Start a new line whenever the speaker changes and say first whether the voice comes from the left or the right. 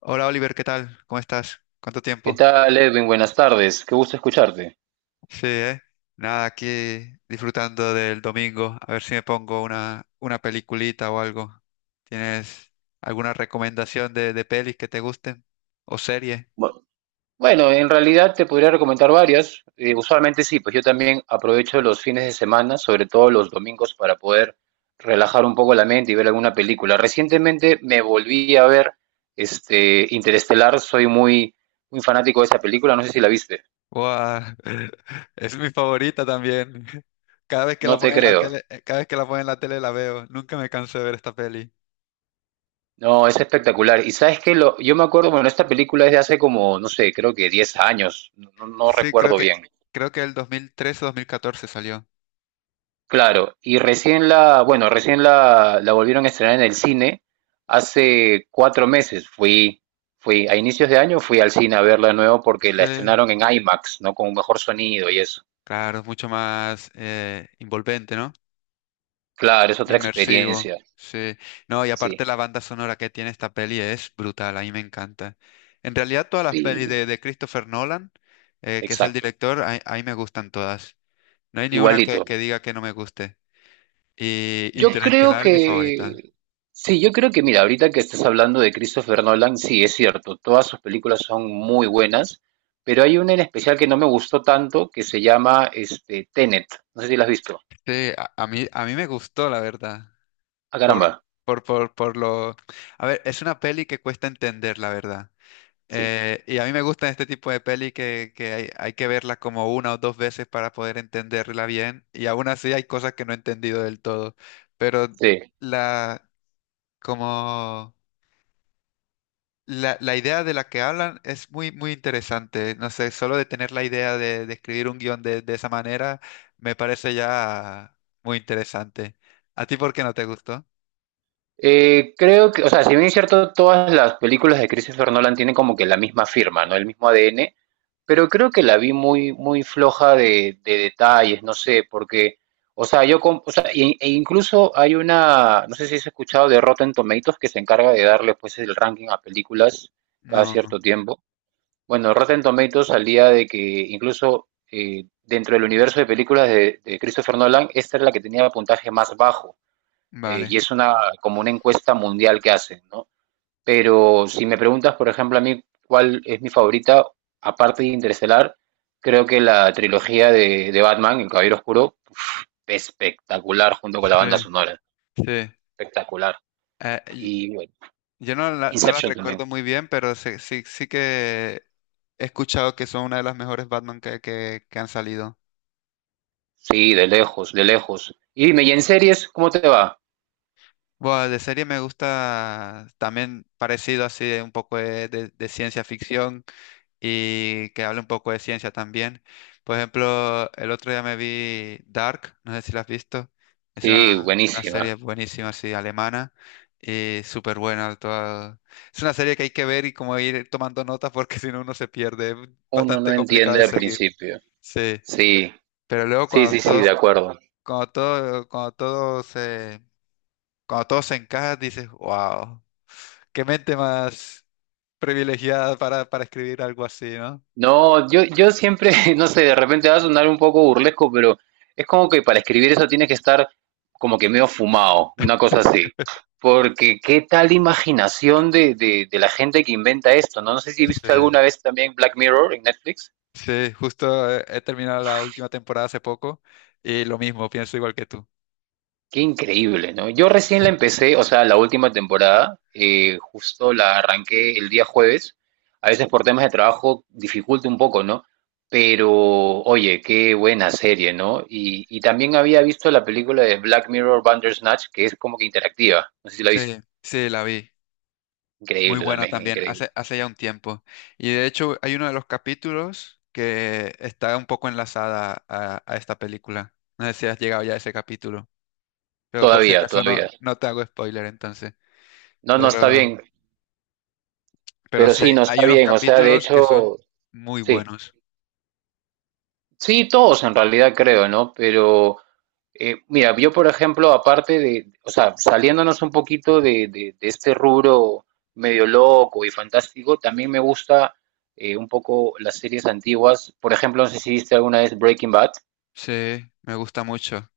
left: Hola Oliver, ¿qué tal? ¿Cómo estás? ¿Cuánto
right: ¿Qué
left: tiempo?
right: tal, Edwin? Buenas tardes. Qué gusto escucharte.
left: Sí, ¿eh? Nada, aquí disfrutando del domingo. A ver si me pongo una peliculita o algo. ¿Tienes alguna recomendación de pelis que te gusten? ¿O serie?
right: Bu- Bueno, en realidad te podría recomendar varias. Usualmente sí, pues yo también aprovecho los fines de semana, sobre todo los domingos, para poder relajar un poco la mente y ver alguna película. Recientemente me volví a ver este Interestelar. Soy muy, muy fanático de esa película. No sé si la viste.
left: ¡Guau! Es mi favorita también. Cada vez que
right: No
left: la
right: te
left: ponen en la
right: creo.
left: tele, cada vez que la ponen en la tele la veo. Nunca me canso de ver esta peli.
right: No, es espectacular. Y sabes que yo me acuerdo, bueno, esta película es de hace como, no sé, creo que 10 años. No
left: Sí,
right: recuerdo bien.
left: creo que el 2013 o 2014 salió.
right: Claro, y bueno, recién la volvieron a estrenar en el cine hace cuatro meses. Fui a inicios de año, fui al cine a verla de nuevo porque
left: Sí.
right: la estrenaron en IMAX, ¿no? Con un mejor sonido y eso.
left: Claro, es mucho más envolvente, ¿no?
right: Claro, es otra
left: Inmersivo,
right: experiencia.
left: sí. No, y aparte
right: Sí,
left: la banda sonora que tiene esta peli es brutal, a mí me encanta. En realidad todas las pelis
right: sí,
left: de Christopher Nolan, que es el
right: exacto.
left: director, a mí me gustan todas. No hay ni una
right: Igualito.
left: que diga que no me guste. Y
right: Yo creo
left: Interestelar, mi favorita.
right: que, sí, yo creo que, mira, ahorita que estás hablando de Christopher Nolan, sí, es cierto, todas sus películas son muy buenas, pero hay una en especial que no me gustó tanto, que se llama este, Tenet, no sé si la has visto.
left: Sí, a mí, a mí me gustó, la verdad.
right: Ah, caramba,
left: Por, por lo... A ver, es una peli que cuesta entender, la verdad.
right: sí,
left: Y a mí me gustan este tipo de peli que hay que verla como una o dos veces para poder entenderla bien. Y aún así hay cosas que no he entendido del todo. Pero
right: sí.
left: la, como la idea de la que hablan es muy, muy interesante. No sé, solo de tener la idea de escribir un guión de esa manera me parece ya muy interesante. ¿A ti por qué no te gustó?
right: Creo que, o sea, si bien es cierto, todas las películas de Christopher Nolan tienen como que la misma firma, ¿no? El mismo ADN, pero creo que la vi muy, muy floja de detalles, no sé, porque, o sea, o sea, e incluso hay una, no sé si has escuchado de Rotten Tomatoes que se encarga de darle pues el ranking a películas cada
left: No,
right: cierto tiempo. Bueno, Rotten Tomatoes salía de que incluso dentro del universo de películas de Christopher Nolan, esta es la que tenía el puntaje más bajo,
left: vale.
right: y es una, como una encuesta mundial que hacen, ¿no? Pero si me preguntas, por ejemplo, a mí cuál es mi favorita, aparte de Interestelar, creo que la trilogía de Batman, El Caballero Oscuro, espectacular junto con la
left: Sí,
right: banda sonora.
left: sí.
right: Espectacular.
left: Eh,
right: Y bueno,
left: Yo no, la- no las
right: Inception
left: recuerdo
right: también.
left: muy bien, pero sí, sí, sí que he escuchado que son una de las mejores Batman que que han salido.
right: Sí, de lejos, de lejos. Y dime, ¿y en series cómo te va?
left: Bueno, de serie me gusta también parecido así, de un poco de de ciencia ficción y que hable un poco de ciencia también. Por ejemplo, el otro día me vi Dark, no sé si la has visto. Es
right: Sí,
left: una
right: buenísima.
left: serie buenísima así, alemana y súper buena. Toda- Es una serie que hay que ver y como ir tomando notas porque si no uno se pierde. Es
right: Uno no
left: bastante complicado
right: entiende
left: de
right: al
left: seguir.
right: principio.
left: Sí,
right: Sí,
left: pero luego
right: sí, sí, sí, de acuerdo.
left: cuando todo, cuando todo se, cuando todo se encaja, dices, wow, qué mente más privilegiada para escribir algo así, ¿no?
right: No, yo siempre, no sé, de repente va a sonar un poco burlesco, pero es como que para escribir eso tienes que estar como que medio fumado, una cosa así. Porque qué tal imaginación de, de la gente que inventa esto, ¿no? No sé si
left: Sí,
right: viste alguna vez también Black Mirror en Netflix.
left: sí, justo he terminado la última temporada hace poco y lo mismo, pienso igual que tú.
right: Qué increíble, ¿no? Yo recién la
left: Sí,
right: empecé, o sea, la última temporada, justo la arranqué el día jueves. A veces por temas de trabajo dificulta un poco, ¿no? Pero, oye, qué buena serie, ¿no? Y también había visto la película de Black Mirror Bandersnatch, que es como que interactiva. No sé si la
left: sí,
right: viste.
left: sí, la vi. Muy
right: Increíble
left: buena
right: también,
left: también,
right: increíble.
left: hace ya un tiempo. Y de hecho hay uno de los capítulos que está un poco enlazada a esta película. No sé si has llegado ya a ese capítulo. Pero por si
right: Todavía,
left: acaso no,
right: todavía.
left: no te hago spoiler entonces.
right: No, no está bien,
left: Pero, pero
right: pero
left: sí, hay,
right: sí, no
left: hay
right: está
left: unos
right: bien. O sea, de
left: capítulos que son
right: hecho,
left: muy
right: sí.
left: buenos.
right: Sí, todos en realidad creo, ¿no? Pero... Mira, yo por ejemplo, aparte de, o sea, saliéndonos un poquito de, de este rubro medio loco y fantástico, también me gusta un poco las series antiguas. Por ejemplo, no sé si viste alguna vez Breaking Bad.
left: Sí, me gusta mucho.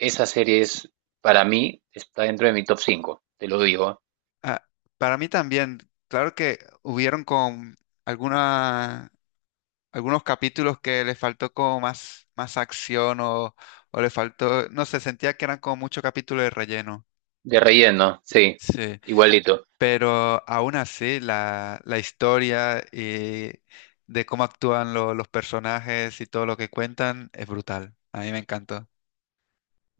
right: Esa serie es, para mí, está dentro de mi top 5. Te lo digo.
left: Ah, para mí también, claro que hubieron con alguna, algunos capítulos que le faltó como más, más acción o le faltó, no sé, sentía que eran como mucho capítulo de relleno.
right: De relleno, sí,
left: Sí.
right: igualito.
left: Pero aún así, la historia y de cómo actúan lo- los personajes y todo lo que cuentan es brutal. A mí me encantó.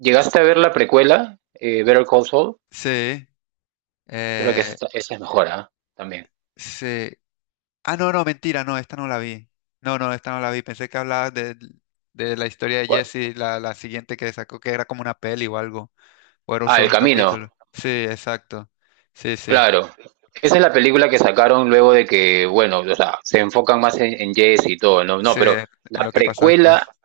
right: ¿Llegaste a ver la precuela, Better Call Saul?
left: Sí,
right: Creo que
left: eh,
right: esa es mejor, ¿ah? También.
left: sí. Ah, no, no, mentira, no, esta no la vi. No, no, esta no la vi. Pensé que hablabas de la historia de
right: ¿Cuál?
left: Jesse, la siguiente que sacó, que era como una peli o algo, o era un
right: Ah, El
left: solo capítulo.
right: Camino.
left: Sí, exacto. Sí, sí,
right: Claro. Esa es la película que sacaron luego de que, bueno, o sea, se enfocan más en Jesse y todo, ¿no? No,
left: sí,
right: pero
left: en
right: la
left: lo que pasó
right: precuela,
left: después.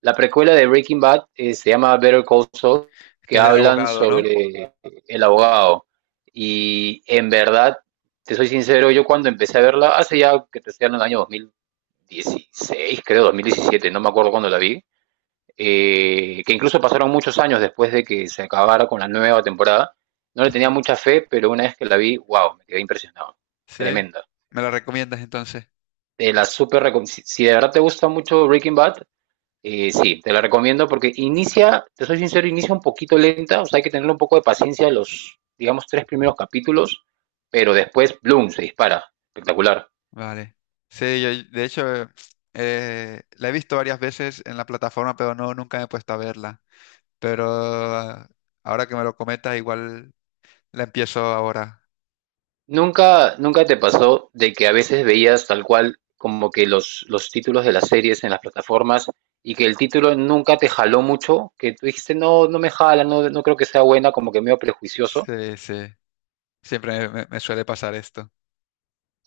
right: la precuela de Breaking Bad se llama Better Call Saul, que
left: Que es del
right: hablan
left: abogado, ¿no?
right: sobre el abogado. Y en verdad, te soy sincero, yo cuando empecé a verla, hace ya que te estoy hablando del año 2016, creo, 2017, no me acuerdo cuándo la vi, que incluso pasaron muchos años después de que se acabara con la nueva temporada. No le tenía
left: Sí.
right: mucha fe, pero una vez que la vi, wow, me quedé impresionado.
left: Sí.
right: Tremenda.
left: ¿Me la recomiendas entonces?
right: Te la super recom- Si, si de verdad te gusta mucho Breaking Bad, sí, te la recomiendo porque inicia, te soy sincero, inicia un poquito lenta, o sea, hay que tener un poco de paciencia los, digamos, tres primeros capítulos, pero después, bloom, se dispara. Espectacular.
left: Vale. Sí, yo de hecho la he visto varias veces en la plataforma, pero no, nunca me he puesto a verla. Pero ahora que me lo comentas, igual la empiezo ahora.
right: Nunca te pasó de que a veces veías tal cual como que los títulos de las series en las plataformas y que el título nunca te jaló mucho? Que tú dijiste, no, no me jala, no, no creo que sea buena, como que medio prejuicioso.
left: Sí, sí. Siempre me, me suele pasar esto.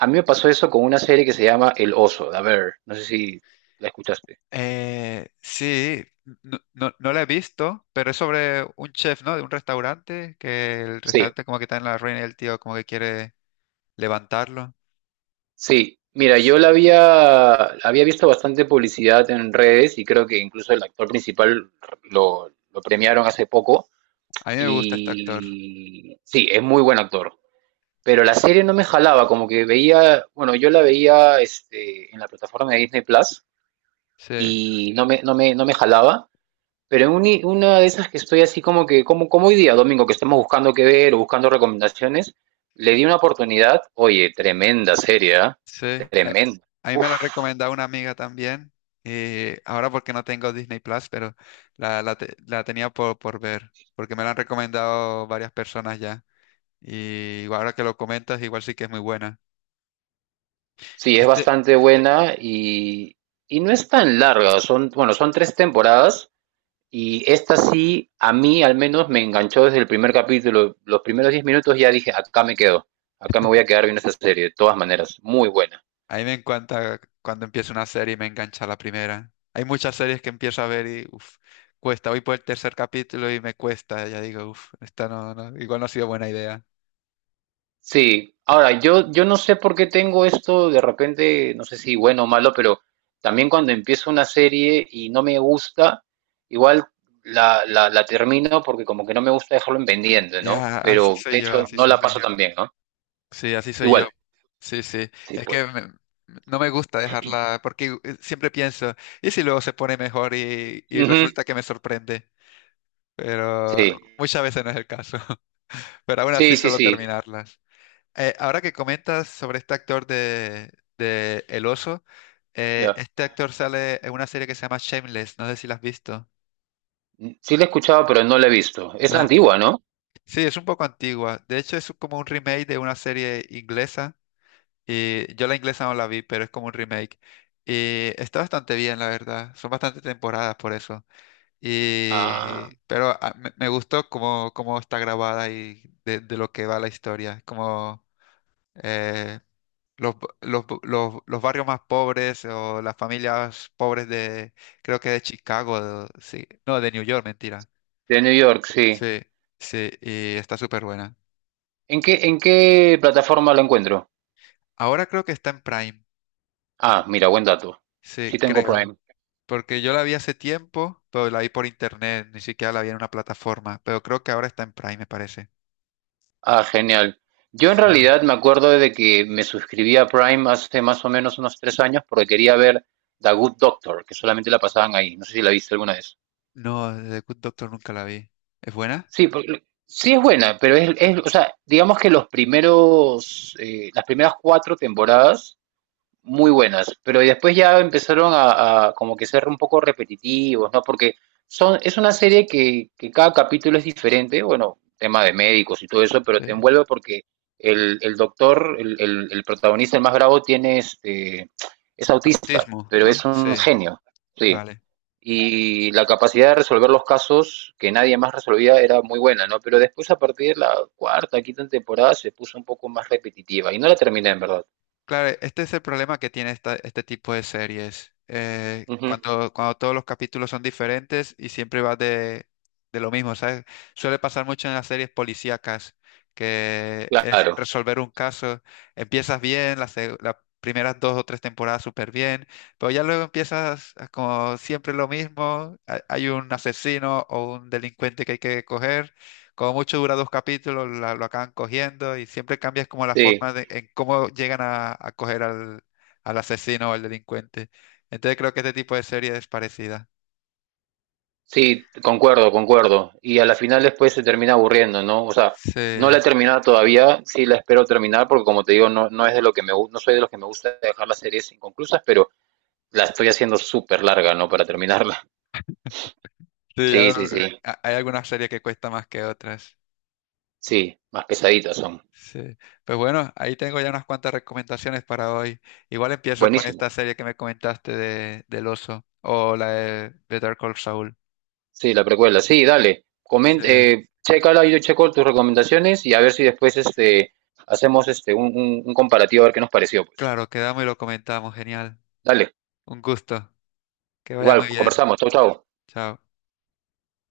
right: A mí me pasó eso con una serie que se llama El Oso. A ver, no sé si la escuchaste.
left: Sí, no, no, no la he visto, pero es sobre un chef, ¿no? De un restaurante, que el
right: Sí,
left: restaurante como que está en la ruina y el tío como que quiere levantarlo.
right: sí. Mira,
left: Sí.
right: había visto bastante publicidad en redes y creo que incluso el actor principal lo premiaron hace poco.
left: A mí me gusta este actor.
right: Y sí, es muy buen actor. Pero la serie no me jalaba, como que veía, bueno, yo la veía este, en la plataforma de Disney Plus
left: Sí.
right: y no me jalaba. Pero en una de esas que estoy así como que, como, como hoy día, domingo, que estamos buscando qué ver o buscando recomendaciones, le di una oportunidad. Oye, tremenda serie, ¿ah?
left: Sí,
right: Tremenda.
left: a mí
right: Uf,
left: me la recomendado una amiga también. Y ahora porque no tengo Disney Plus, pero la tenía por ver, porque me la han recomendado varias personas ya. Y ahora que lo comentas, igual sí que es muy buena.
right: sí, es
left: Este,
right: bastante buena y no es tan larga. Son, bueno, son tres temporadas. Y esta sí, a mí al menos me enganchó desde el primer capítulo. Los primeros 10 minutos ya dije, acá me quedo. Acá me voy a quedar viendo esta serie, de todas maneras. Muy buena.
left: a mí me encanta cuando empiezo una serie y me engancha la primera. Hay muchas series que empiezo a ver y uf, cuesta. Voy por el tercer capítulo y me cuesta. Ya digo, uff, esta no, no, igual no ha sido buena idea.
right: Sí, ahora yo no sé por qué tengo esto de repente, no sé si bueno o malo, pero también cuando empiezo una serie y no me gusta, igual la termino porque como que no me gusta dejarlo en pendiente, ¿no?
left: Ya, así
right: Pero
left: soy
right: de
left: yo,
right: hecho
left: así
right: no
left: soy
right: la
left: yo.
right: paso tan bien, ¿no?
left: Sí, así soy
right: Igual,
left: yo. Sí, sí.
right: sí,
left: Es que
right: pues.
left: me- no me gusta dejarla porque siempre pienso, ¿y si luego se pone mejor y
right: Ujú.
left: resulta que me sorprende? Pero
right: Sí,
left: muchas veces no es el caso. Pero aún
right: sí,
left: así
right: sí,
left: suelo
right: sí.
left: terminarlas. Ahora que comentas sobre este actor de El Oso,
right: Ya.
left: este actor sale en una serie que se llama Shameless, no sé si la has visto,
right: Sí la he escuchado, pero no la he visto. Es
left: ¿no?
right: antigua, ¿no?
left: Sí, es un poco antigua. De hecho, es como un remake de una serie inglesa. Y yo la inglesa no la vi, pero es como un remake. Y está bastante bien, la verdad. Son bastantes temporadas por eso. Y,
right: Ah,
left: pero me gustó cómo, cómo está grabada y de lo que va la historia. Como eh, los, los barrios más pobres o las familias pobres de, creo que de Chicago, de- sí. No, de New York, mentira.
right: de New York, sí.
left: Sí, sí, y está súper buena.
right: En qué plataforma la encuentro?
left: Ahora creo que está en Prime.
right: Ah, mira, buen dato. Sí
left: Sí,
right: tengo
left: creo.
right: Prime.
left: Porque yo la vi hace tiempo, pero la vi por internet, ni siquiera la vi en una plataforma. Pero creo que ahora está en Prime, me parece.
right: Ah, genial. Yo en
left: Sí.
right: realidad me acuerdo de que me suscribí a Prime hace más o menos unos tres años porque quería ver The Good Doctor, que solamente la pasaban ahí. No sé si la viste alguna vez.
left: No, The Good Doctor nunca la vi. ¿Es buena?
right: Sí, sí es buena, pero o sea, digamos que los primeros, las primeras cuatro temporadas muy buenas, pero después ya empezaron a como que ser un poco repetitivos, ¿no? Porque son, es una serie que cada capítulo es diferente, bueno, tema de médicos y todo eso, pero te
left: Sí.
right: envuelve porque el doctor, el protagonista, el más bravo, tiene este, es autista,
left: Autismo,
right: pero
left: ¿no?
right: es un
left: Sí,
right: genio, sí.
left: vale.
right: Y la capacidad de resolver los casos que nadie más resolvía era muy buena, ¿no? Pero después, a partir de la cuarta, quinta temporada, se puso un poco más repetitiva y no la terminé, en verdad.
left: Claro, este es el problema que tiene esta- este tipo de series.
right: Ujú.
left: Cuando, cuando todos los capítulos son diferentes y siempre va de lo mismo, ¿sabes? Suele pasar mucho en las series policíacas, que es
right: Claro.
left: resolver un caso. Empiezas bien, las primeras dos o tres temporadas súper bien, pero ya luego empiezas a como siempre lo mismo. Ha- Hay un asesino o un delincuente que hay que coger como mucho dura dos capítulos, lo acaban cogiendo y siempre cambias como la
right: Sí,
left: forma de, en cómo llegan a coger al asesino o al delincuente. Entonces creo que este tipo de serie es parecida.
right: sí, concuerdo, concuerdo. Y a la final después se termina aburriendo, ¿no? O sea, no la
left: Sí,
right: he terminado todavía, sí la espero terminar porque como te digo, no, no es de lo que no soy de los que me gusta dejar las series inconclusas, pero la estoy haciendo súper larga, ¿no? Para terminarla.
left: sí, ya
right: Sí,
left: lo-
right: sí, sí.
left: a- hay algunas series que cuesta más que otras.
right: Sí, más pesaditas son.
left: Sí. Pues bueno, ahí tengo ya unas cuantas recomendaciones para hoy. Igual empiezo con
right: Buenísimo.
left: esta serie que me comentaste del oso o la de Better Call Saul.
right: Sí, la precuela. Sí, dale.
left: Sí,
right: Comenta, chécala, yo checo tus recomendaciones y a ver si después este hacemos este un comparativo a ver qué nos pareció, pues.
left: claro, quedamos y lo comentamos. Genial.
right: Dale.
left: Un gusto. Que vaya
right: Igual,
left: muy bien.
right: conversamos. Chau, chau.
left: Chao.